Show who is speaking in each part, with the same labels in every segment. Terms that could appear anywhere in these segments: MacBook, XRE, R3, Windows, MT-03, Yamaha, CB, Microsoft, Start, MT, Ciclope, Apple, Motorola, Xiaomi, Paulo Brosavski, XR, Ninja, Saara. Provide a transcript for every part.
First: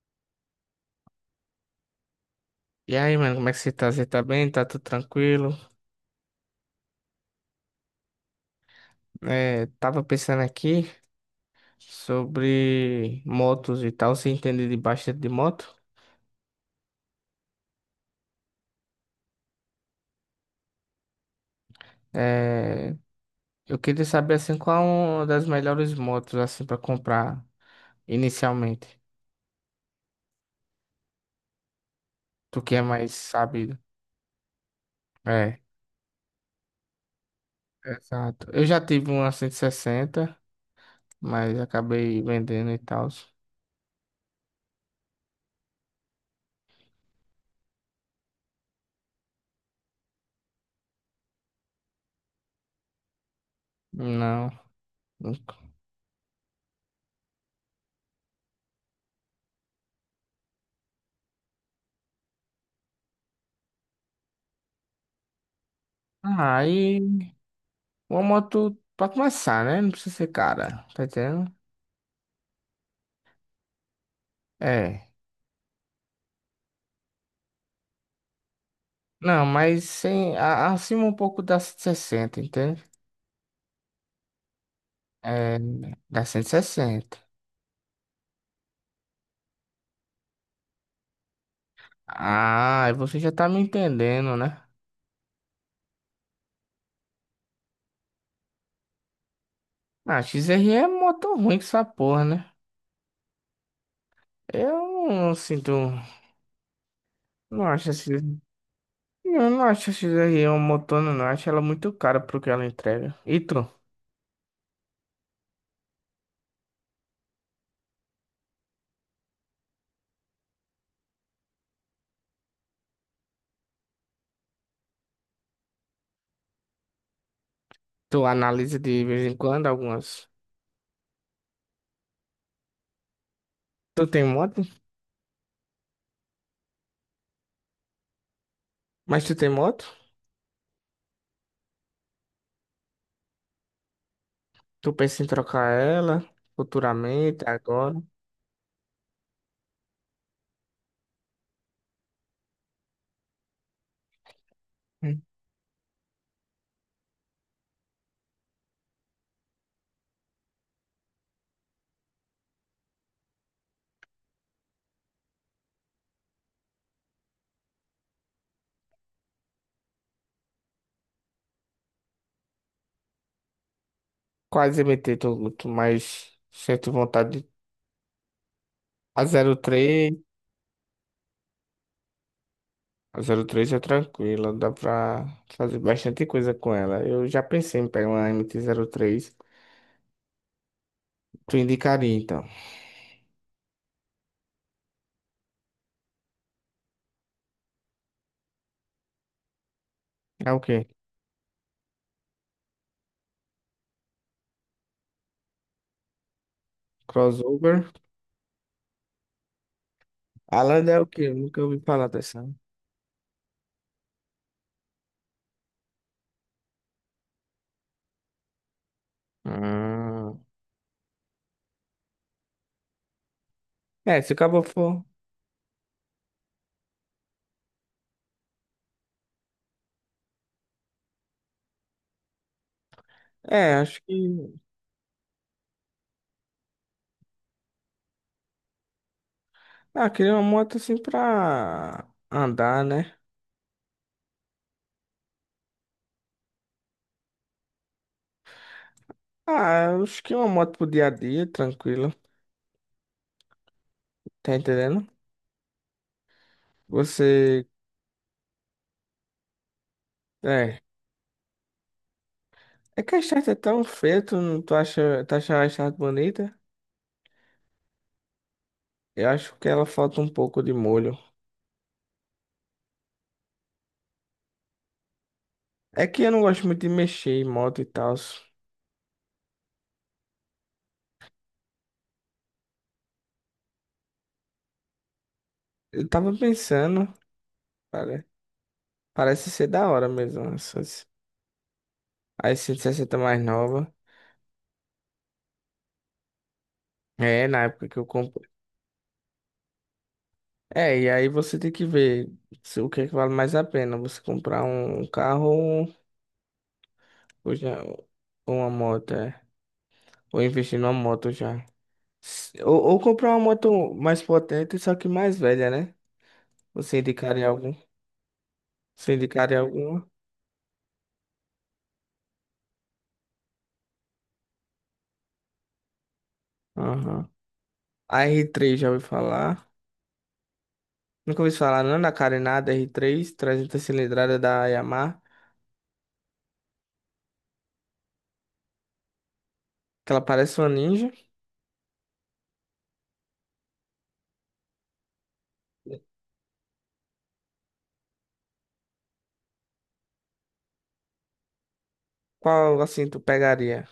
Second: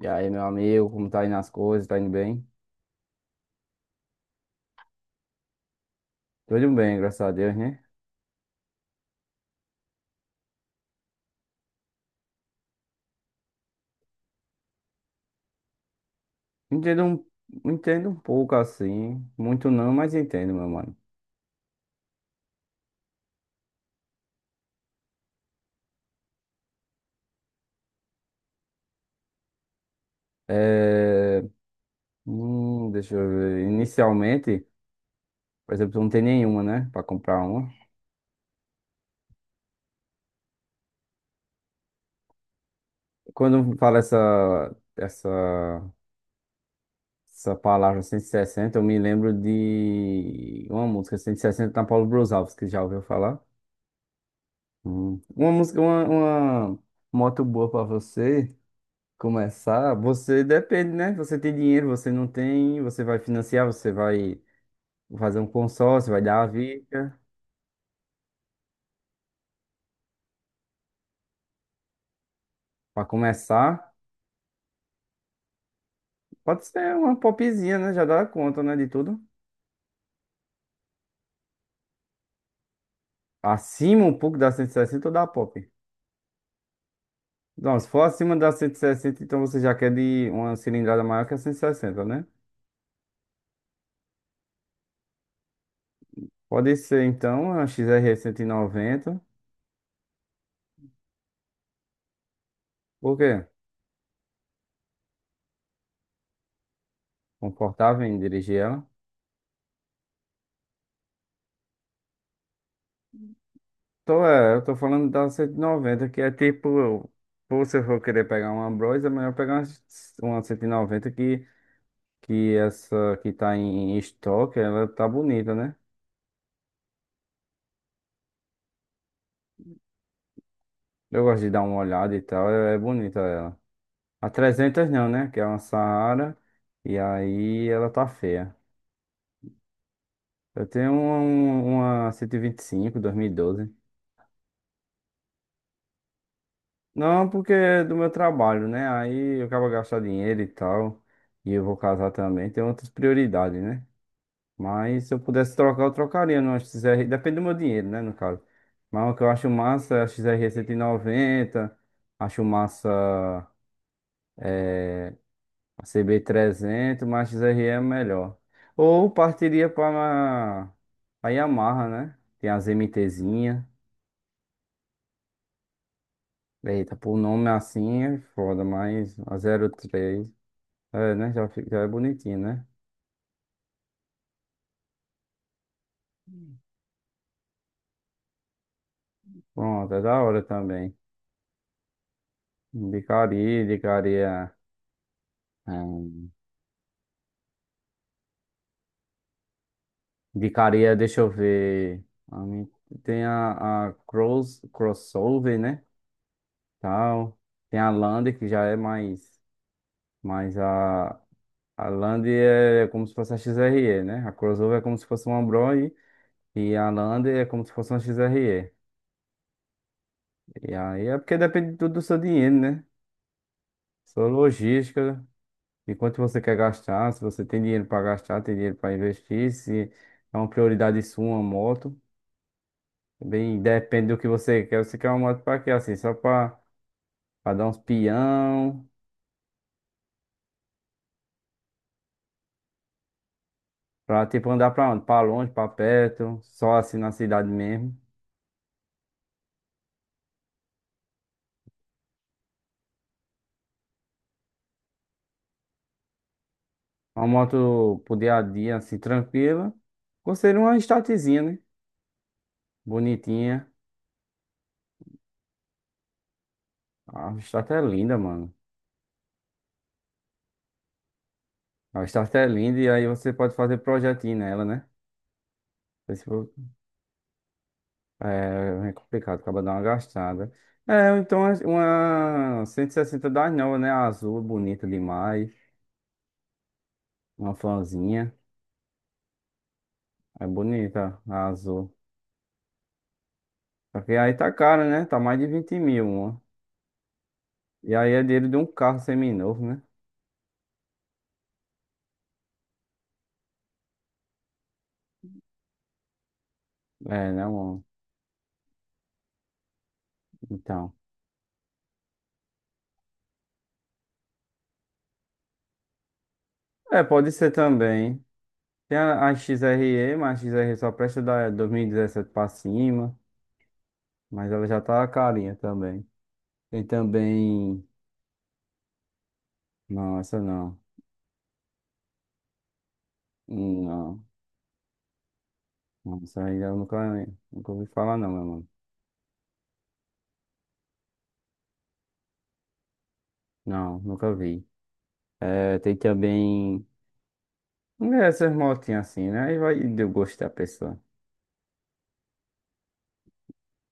Speaker 1: E aí, meu amigo, como tá indo as coisas? Tá indo bem?
Speaker 2: E aí, mano, como é que você tá? Você tá bem? Tá tudo tranquilo?
Speaker 1: Tudo bem, graças a Deus, né?
Speaker 2: É, tava pensando aqui sobre motos e tal. Você entende de bastante de moto?
Speaker 1: Entendo entendo um pouco assim, muito não, mas entendo, meu mano.
Speaker 2: É, eu queria saber, assim, qual uma das melhores motos, assim, pra comprar inicialmente.
Speaker 1: É,
Speaker 2: Tu que é mais
Speaker 1: deixa eu ver.
Speaker 2: sabido.
Speaker 1: Inicialmente,
Speaker 2: É,
Speaker 1: por exemplo, não tem nenhuma, né? Pra comprar uma.
Speaker 2: exato. Eu já tive uma 160, mas acabei vendendo e tal.
Speaker 1: Quando fala essa palavra 160, eu me lembro de uma música 160 da Paulo Brosavski, que já ouviu falar?
Speaker 2: Não,
Speaker 1: Hum. Uma
Speaker 2: nunca.
Speaker 1: música, uma, uma moto boa pra você começar. Você depende, né? Você tem dinheiro, você não tem, você vai financiar, você vai fazer um consórcio, vai dar a
Speaker 2: Ah, aí
Speaker 1: vida.
Speaker 2: uma moto pra começar, né? Não precisa ser cara, tá entendendo?
Speaker 1: Para começar,
Speaker 2: É.
Speaker 1: pode ser uma popzinha, né? Já dá conta, né? De tudo.
Speaker 2: Não, mas sim, acima um pouco da 160, entende?
Speaker 1: Acima um pouco da 160 ou da
Speaker 2: É,
Speaker 1: pop.
Speaker 2: da 160.
Speaker 1: Não, se for acima da 160, então você já quer de uma cilindrada maior que a 160, né?
Speaker 2: Ah, você já tá me entendendo, né?
Speaker 1: Pode ser, então, a XR 90.
Speaker 2: Ah, XR é moto ruim que essa porra, né?
Speaker 1: Por quê?
Speaker 2: Eu não sinto. Não acho
Speaker 1: Confortável
Speaker 2: esse.
Speaker 1: em dirigir ela.
Speaker 2: Eu não acho a XR um motor, não. Eu acho ela muito cara pro que ela entrega. E tu?
Speaker 1: Eu tô falando da 190, que é tipo, pô, se eu for querer pegar uma Bros, é melhor pegar uma 190 que essa que tá em estoque, ela tá bonita, né?
Speaker 2: Tu analisa de vez em quando algumas.
Speaker 1: Eu gosto de dar uma olhada e tal, é bonita ela.
Speaker 2: Tu tem
Speaker 1: A
Speaker 2: moto?
Speaker 1: 300 não, né? Que é uma Saara, e aí ela tá feia.
Speaker 2: Mas tu tem moto?
Speaker 1: Eu tenho uma 125, 2012.
Speaker 2: Tu pensa em trocar ela
Speaker 1: Não,
Speaker 2: futuramente,
Speaker 1: porque é do
Speaker 2: agora?
Speaker 1: meu trabalho, né? Aí eu acabo gastando dinheiro e tal, e eu vou casar também, tem outras prioridades, né? Mas se eu pudesse trocar, eu trocaria numa XR. Depende do meu dinheiro, né, no caso. Mas o que eu acho massa é a XRE 90. Acho massa a CB 300, mas a XRE é melhor. Ou partiria para a Yamaha, né? Tem as MTzinha.
Speaker 2: Quase MT, tô mais sinto
Speaker 1: Eita, por
Speaker 2: vontade
Speaker 1: nome
Speaker 2: de…
Speaker 1: assim é foda, mas
Speaker 2: A
Speaker 1: a
Speaker 2: zero três,
Speaker 1: 03. É, né? Já é bonitinho, né?
Speaker 2: a zero três é tranquila, dá pra fazer bastante coisa com ela. Eu já pensei em pegar uma MT-03.
Speaker 1: Pronto, é da hora também.
Speaker 2: Tu indicaria, então.
Speaker 1: Indicaria, indicaria. É,
Speaker 2: É o quê?
Speaker 1: indicaria, deixa eu ver. a mim- Tem a crossover, né? Tal. Tem
Speaker 2: Crossover?
Speaker 1: a Land, que já é mais. Mas
Speaker 2: A é o
Speaker 1: a,
Speaker 2: quê? Eu nunca ouvi
Speaker 1: a
Speaker 2: falar
Speaker 1: Land
Speaker 2: dessa.
Speaker 1: é como se fosse a XRE, né? A crossover é como se fosse uma Bros. E a Land é como se fosse uma XRE.
Speaker 2: Hum.
Speaker 1: E aí é porque depende tudo do seu dinheiro, né?
Speaker 2: É,
Speaker 1: Sua
Speaker 2: se o cabo for…
Speaker 1: logística, de quanto você quer gastar, se você tem dinheiro para gastar, tem dinheiro para investir, se é uma prioridade sua, uma moto. Bem,
Speaker 2: É, acho
Speaker 1: depende
Speaker 2: que…
Speaker 1: do que você quer. Você quer uma moto pra quê? Assim, só pra, dar uns pião,
Speaker 2: Ah, queria uma moto assim pra andar, né?
Speaker 1: pra tipo andar pra onde? Pra longe, pra perto, só assim na cidade mesmo.
Speaker 2: Ah, acho que uma moto pro dia a dia, tranquila. Tá entendendo?
Speaker 1: Uma
Speaker 2: Você…
Speaker 1: moto pro dia a dia, assim, tranquila. Conselho uma
Speaker 2: É.
Speaker 1: startzinha, né?
Speaker 2: É que a Start é
Speaker 1: Bonitinha.
Speaker 2: tão feia, tu, tu acha a Start bonita?
Speaker 1: A start é linda, mano.
Speaker 2: Eu acho que ela falta um pouco de molho.
Speaker 1: A start é linda e aí você pode fazer projetinho nela, né?
Speaker 2: É que
Speaker 1: Esse
Speaker 2: eu não
Speaker 1: foi-
Speaker 2: gosto muito de mexer em moto e tal.
Speaker 1: é complicado, acaba dando uma gastada. É, então uma 160 das novas, né? Azul, bonita demais.
Speaker 2: Eu tava pensando,
Speaker 1: Uma
Speaker 2: pare-
Speaker 1: fanzinha.
Speaker 2: parece ser da hora mesmo,
Speaker 1: É
Speaker 2: essas,
Speaker 1: bonita, a azul.
Speaker 2: as 160 mais nova.
Speaker 1: Só que aí tá cara, né? Tá mais de 20 mil, uma.
Speaker 2: É, na época
Speaker 1: E
Speaker 2: que eu
Speaker 1: aí é dinheiro
Speaker 2: comprei.
Speaker 1: de um carro seminovo, né?
Speaker 2: É, e aí você tem que ver se, o que é que vale mais a pena, você comprar um carro
Speaker 1: É, né,
Speaker 2: ou já,
Speaker 1: mano?
Speaker 2: ou uma moto, é. Ou investir numa
Speaker 1: Então.
Speaker 2: moto já. Ou comprar uma moto mais potente, só que mais velha, né? Você
Speaker 1: É, pode
Speaker 2: indicaria
Speaker 1: ser
Speaker 2: algum?
Speaker 1: também. Tem
Speaker 2: Você
Speaker 1: a
Speaker 2: indicaria alguma?
Speaker 1: XRE, mas a XRE só presta da 2017 pra cima. Mas ela já tá carinha também. Tem
Speaker 2: Aham.
Speaker 1: também.
Speaker 2: A R3 já ouviu falar?
Speaker 1: Não, essa não.
Speaker 2: Nunca ouvi falar, não, da carenada R3, 300
Speaker 1: Não.
Speaker 2: cilindrada da Yamaha,
Speaker 1: Não, essa aí eu nunca, ouvi falar, não, meu mano.
Speaker 2: que ela parece uma ninja.
Speaker 1: Não, nunca vi. É, tem também. Essas motinhas assim, né? Aí vai do gosto da pessoa.
Speaker 2: Qual, assim, tu pegaria?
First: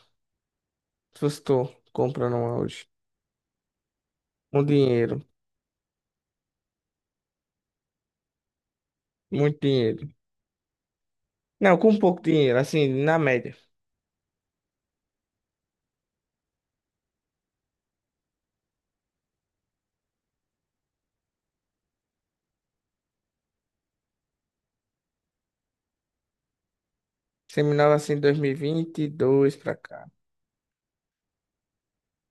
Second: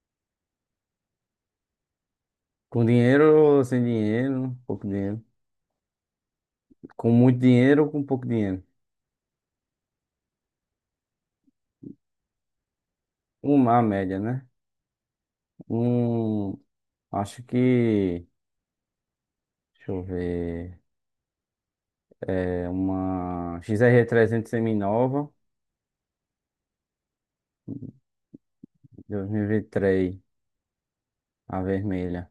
Speaker 2: Se fosse tu comprando uma
Speaker 1: Com
Speaker 2: hoje.
Speaker 1: dinheiro ou sem dinheiro?
Speaker 2: Um
Speaker 1: Pouco dinheiro.
Speaker 2: dinheiro,
Speaker 1: Com muito dinheiro ou com pouco dinheiro?
Speaker 2: muito dinheiro. Não, com pouco dinheiro, assim, na média.
Speaker 1: Uma média, né? Um, acho que, deixa eu ver, é uma XR300 seminova,
Speaker 2: Seminova, assim,
Speaker 1: dois mil e
Speaker 2: 2022
Speaker 1: vinte e
Speaker 2: pra cá.
Speaker 1: três a vermelha.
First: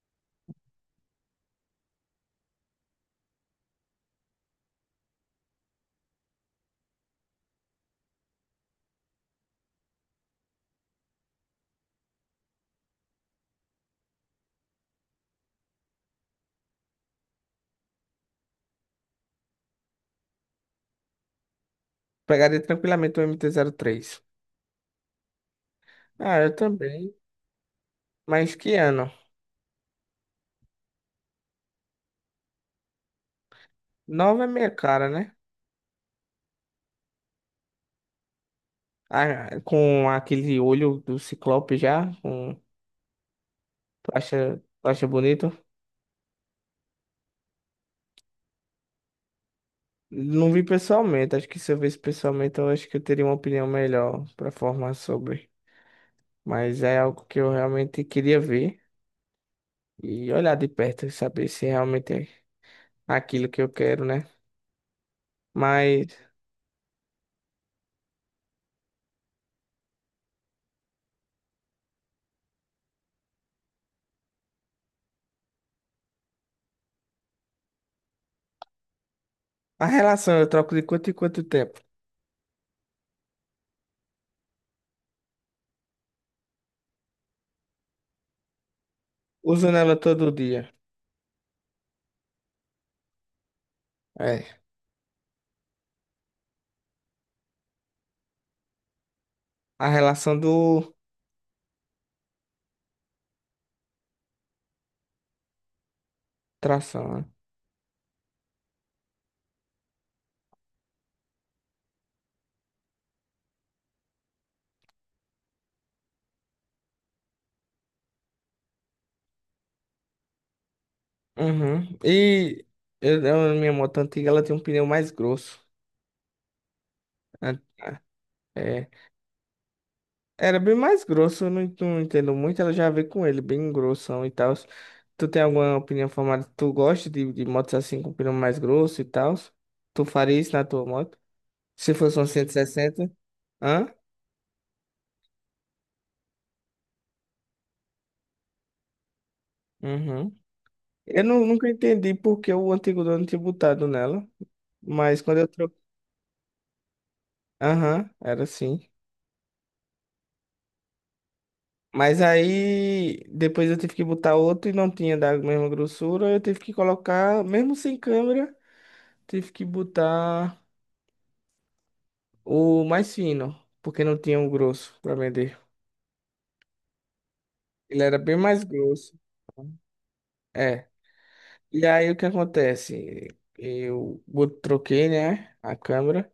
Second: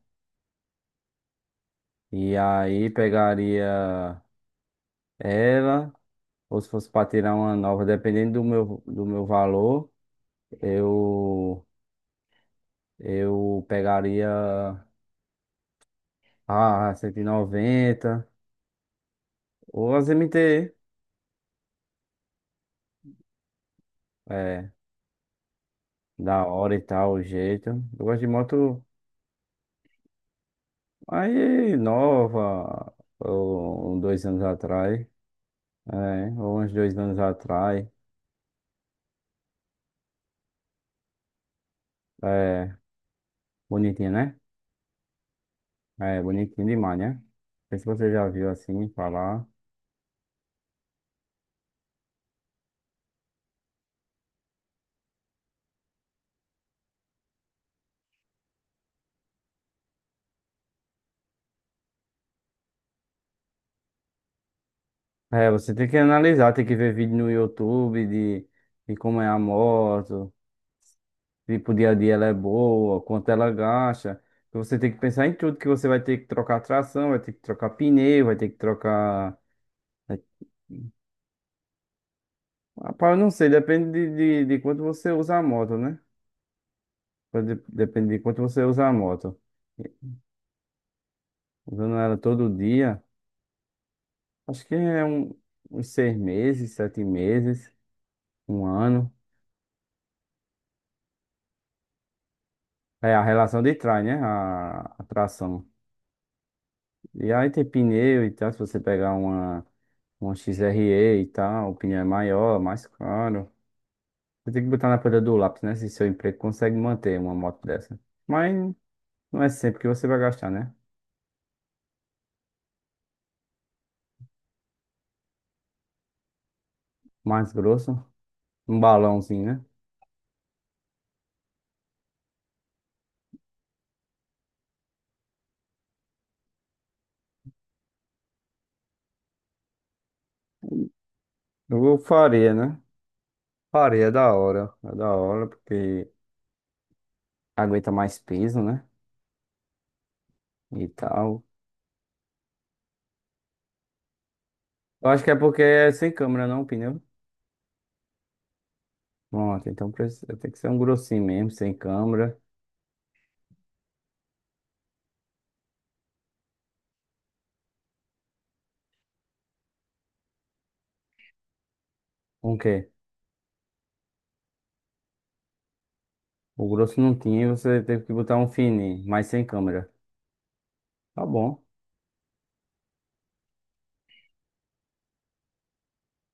Speaker 1: E aí pegaria ela, ou se fosse para tirar uma nova, dependendo do meu valor, eu, eu pegaria a 190 ou as MT,
Speaker 2: Pegaria tranquilamente o MT-03.
Speaker 1: é.
Speaker 2: Ah,
Speaker 1: Da
Speaker 2: eu
Speaker 1: hora e tal,
Speaker 2: também.
Speaker 1: o jeito. Eu gosto de
Speaker 2: Mas que
Speaker 1: moto
Speaker 2: ano?
Speaker 1: aí nova, ou um, 2 anos
Speaker 2: Nova é minha
Speaker 1: atrás,
Speaker 2: cara, né?
Speaker 1: é, ou uns 2 anos atrás.
Speaker 2: Ah, com aquele olho do Ciclope já, com,
Speaker 1: É, bonitinha, né?
Speaker 2: tu acha bonito?
Speaker 1: É, bonitinha demais, né? Não sei se você já viu assim falar.
Speaker 2: Não vi pessoalmente, acho que se eu visse pessoalmente, eu acho que eu teria uma opinião melhor para formar sobre. Mas é algo que eu realmente queria ver e olhar de perto e saber se realmente é aquilo que eu quero, né?
Speaker 1: É, você tem que
Speaker 2: Mas
Speaker 1: analisar, tem que ver vídeo no YouTube de como é a moto, tipo, dia a dia ela é boa, quanto ela gasta. Então, você tem que pensar em tudo, que você vai ter que trocar tração, vai ter que trocar pneu, vai ter que trocar.
Speaker 2: a relação eu troco de quanto em quanto tempo?
Speaker 1: Rapaz, eu não sei, depende de quanto você usa a moto, né? Depende de quanto você usa a moto.
Speaker 2: Usando ela todo dia.
Speaker 1: Usando ela todo dia,
Speaker 2: É.
Speaker 1: acho que uns 6 meses, 7 meses, um ano.
Speaker 2: A relação do
Speaker 1: É a relação de trás, né? A tração.
Speaker 2: tração, né?
Speaker 1: E aí tem pneu e tal, se você pegar uma XRE e tal, o pneu é maior, mais caro. Você tem que botar na pedra do lápis, né? Se seu emprego consegue manter uma moto dessa. Mas não é sempre que você vai gastar, né?
Speaker 2: Uhum. E minha moto antiga, ela tem um pneu mais grosso.
Speaker 1: Mais
Speaker 2: Né?
Speaker 1: grosso. Um
Speaker 2: É,
Speaker 1: balãozinho, né?
Speaker 2: era bem mais grosso, eu não, não entendo muito. Ela já veio com ele, bem grossão e tal. Tu tem alguma opinião formada? Tu gosta de motos assim com pneu mais grosso e tal? Tu faria isso na tua moto? Se
Speaker 1: Eu
Speaker 2: fosse um
Speaker 1: faria, né?
Speaker 2: 160? Hã?
Speaker 1: Faria, é da hora. É da hora, porque aguenta mais peso, né?
Speaker 2: Uhum.
Speaker 1: E
Speaker 2: Eu
Speaker 1: tal.
Speaker 2: nunca entendi porque o antigo dono tinha botado nela.
Speaker 1: Eu
Speaker 2: Mas
Speaker 1: acho que é
Speaker 2: quando eu
Speaker 1: porque
Speaker 2: troquei.
Speaker 1: é sem câmera, não, o pneu.
Speaker 2: Aham, era assim.
Speaker 1: Pronto, então tem que ser um grossinho mesmo, sem
Speaker 2: Mas
Speaker 1: câmera.
Speaker 2: aí depois eu tive que botar outro e não tinha da mesma grossura. Eu tive que colocar, mesmo sem câmera, tive que botar.
Speaker 1: Um
Speaker 2: O
Speaker 1: quê?
Speaker 2: mais fino, porque não tinha um grosso para vender.
Speaker 1: O grosso não tinha, você
Speaker 2: Ele
Speaker 1: teve que
Speaker 2: era bem
Speaker 1: botar um
Speaker 2: mais
Speaker 1: fininho,
Speaker 2: grosso.
Speaker 1: mas sem câmera.
Speaker 2: É.
Speaker 1: Tá bom.
Speaker 2: E aí o que acontece? Eu troquei, né, a câmera.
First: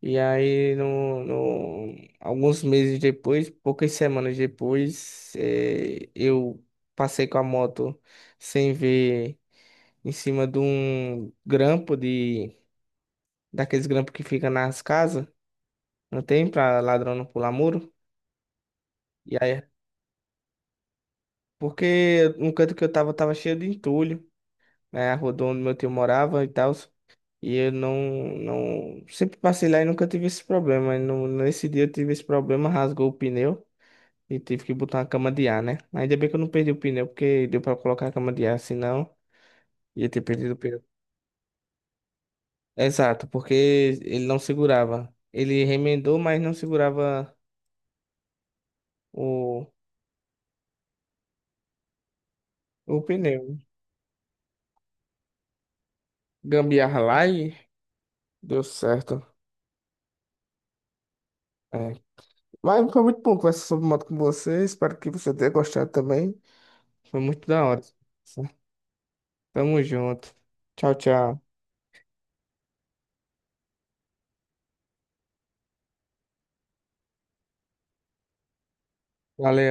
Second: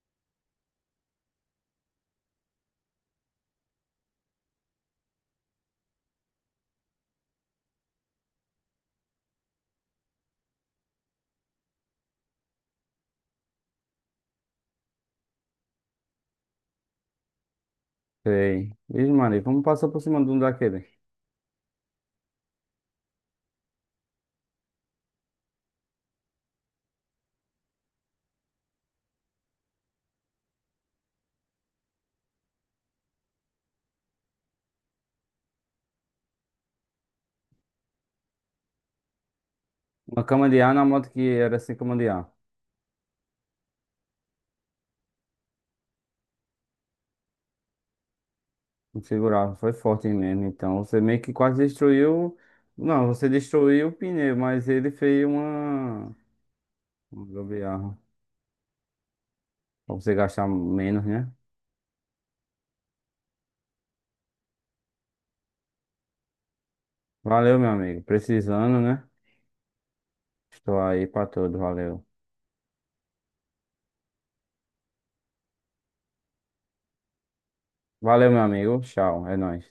Speaker 2: E aí, alguns meses depois, poucas semanas depois, eu passei com a moto sem ver em cima de um grampo de daqueles grampos que fica nas casas. Não tem pra ladrão não pular muro.
Speaker 1: Sei. Vixe,
Speaker 2: E
Speaker 1: Maria, vamos
Speaker 2: aí,
Speaker 1: passar por cima de um daquele.
Speaker 2: porque no canto que eu tava, tava cheio de entulho. Né, a rua do onde meu tio morava e tal. E eu não, não. Sempre passei lá e nunca tive esse problema. E nesse dia eu tive esse problema, rasgou o pneu e tive que botar uma cama de ar, né? Ainda bem que eu não perdi o pneu, porque deu pra colocar a cama de ar, senão ia ter
Speaker 1: Uma cama
Speaker 2: perdido o
Speaker 1: de ar
Speaker 2: pneu.
Speaker 1: na moto que era sem cama de ar.
Speaker 2: Exato, porque ele não segurava. Ele remendou, mas não segurava
Speaker 1: Configurava,
Speaker 2: o,
Speaker 1: foi forte mesmo. Então, você meio que quase destruiu.
Speaker 2: o
Speaker 1: Não, você
Speaker 2: pneu.
Speaker 1: destruiu o pneu, mas ele fez uma,
Speaker 2: Gambiarra
Speaker 1: uma
Speaker 2: lá e
Speaker 1: gambiarra.
Speaker 2: deu certo.
Speaker 1: Pra você gastar menos, né?
Speaker 2: É. Mas foi muito bom conversar sobre moto com você. Espero que você tenha gostado também. Foi muito
Speaker 1: Valeu,
Speaker 2: da
Speaker 1: meu
Speaker 2: hora.
Speaker 1: amigo. Precisando, né?
Speaker 2: Tamo junto.
Speaker 1: Estou
Speaker 2: Tchau,
Speaker 1: aí pra
Speaker 2: tchau.
Speaker 1: tudo, valeu. Valeu, meu amigo. Tchau, é nóis.
Speaker 2: Valeu.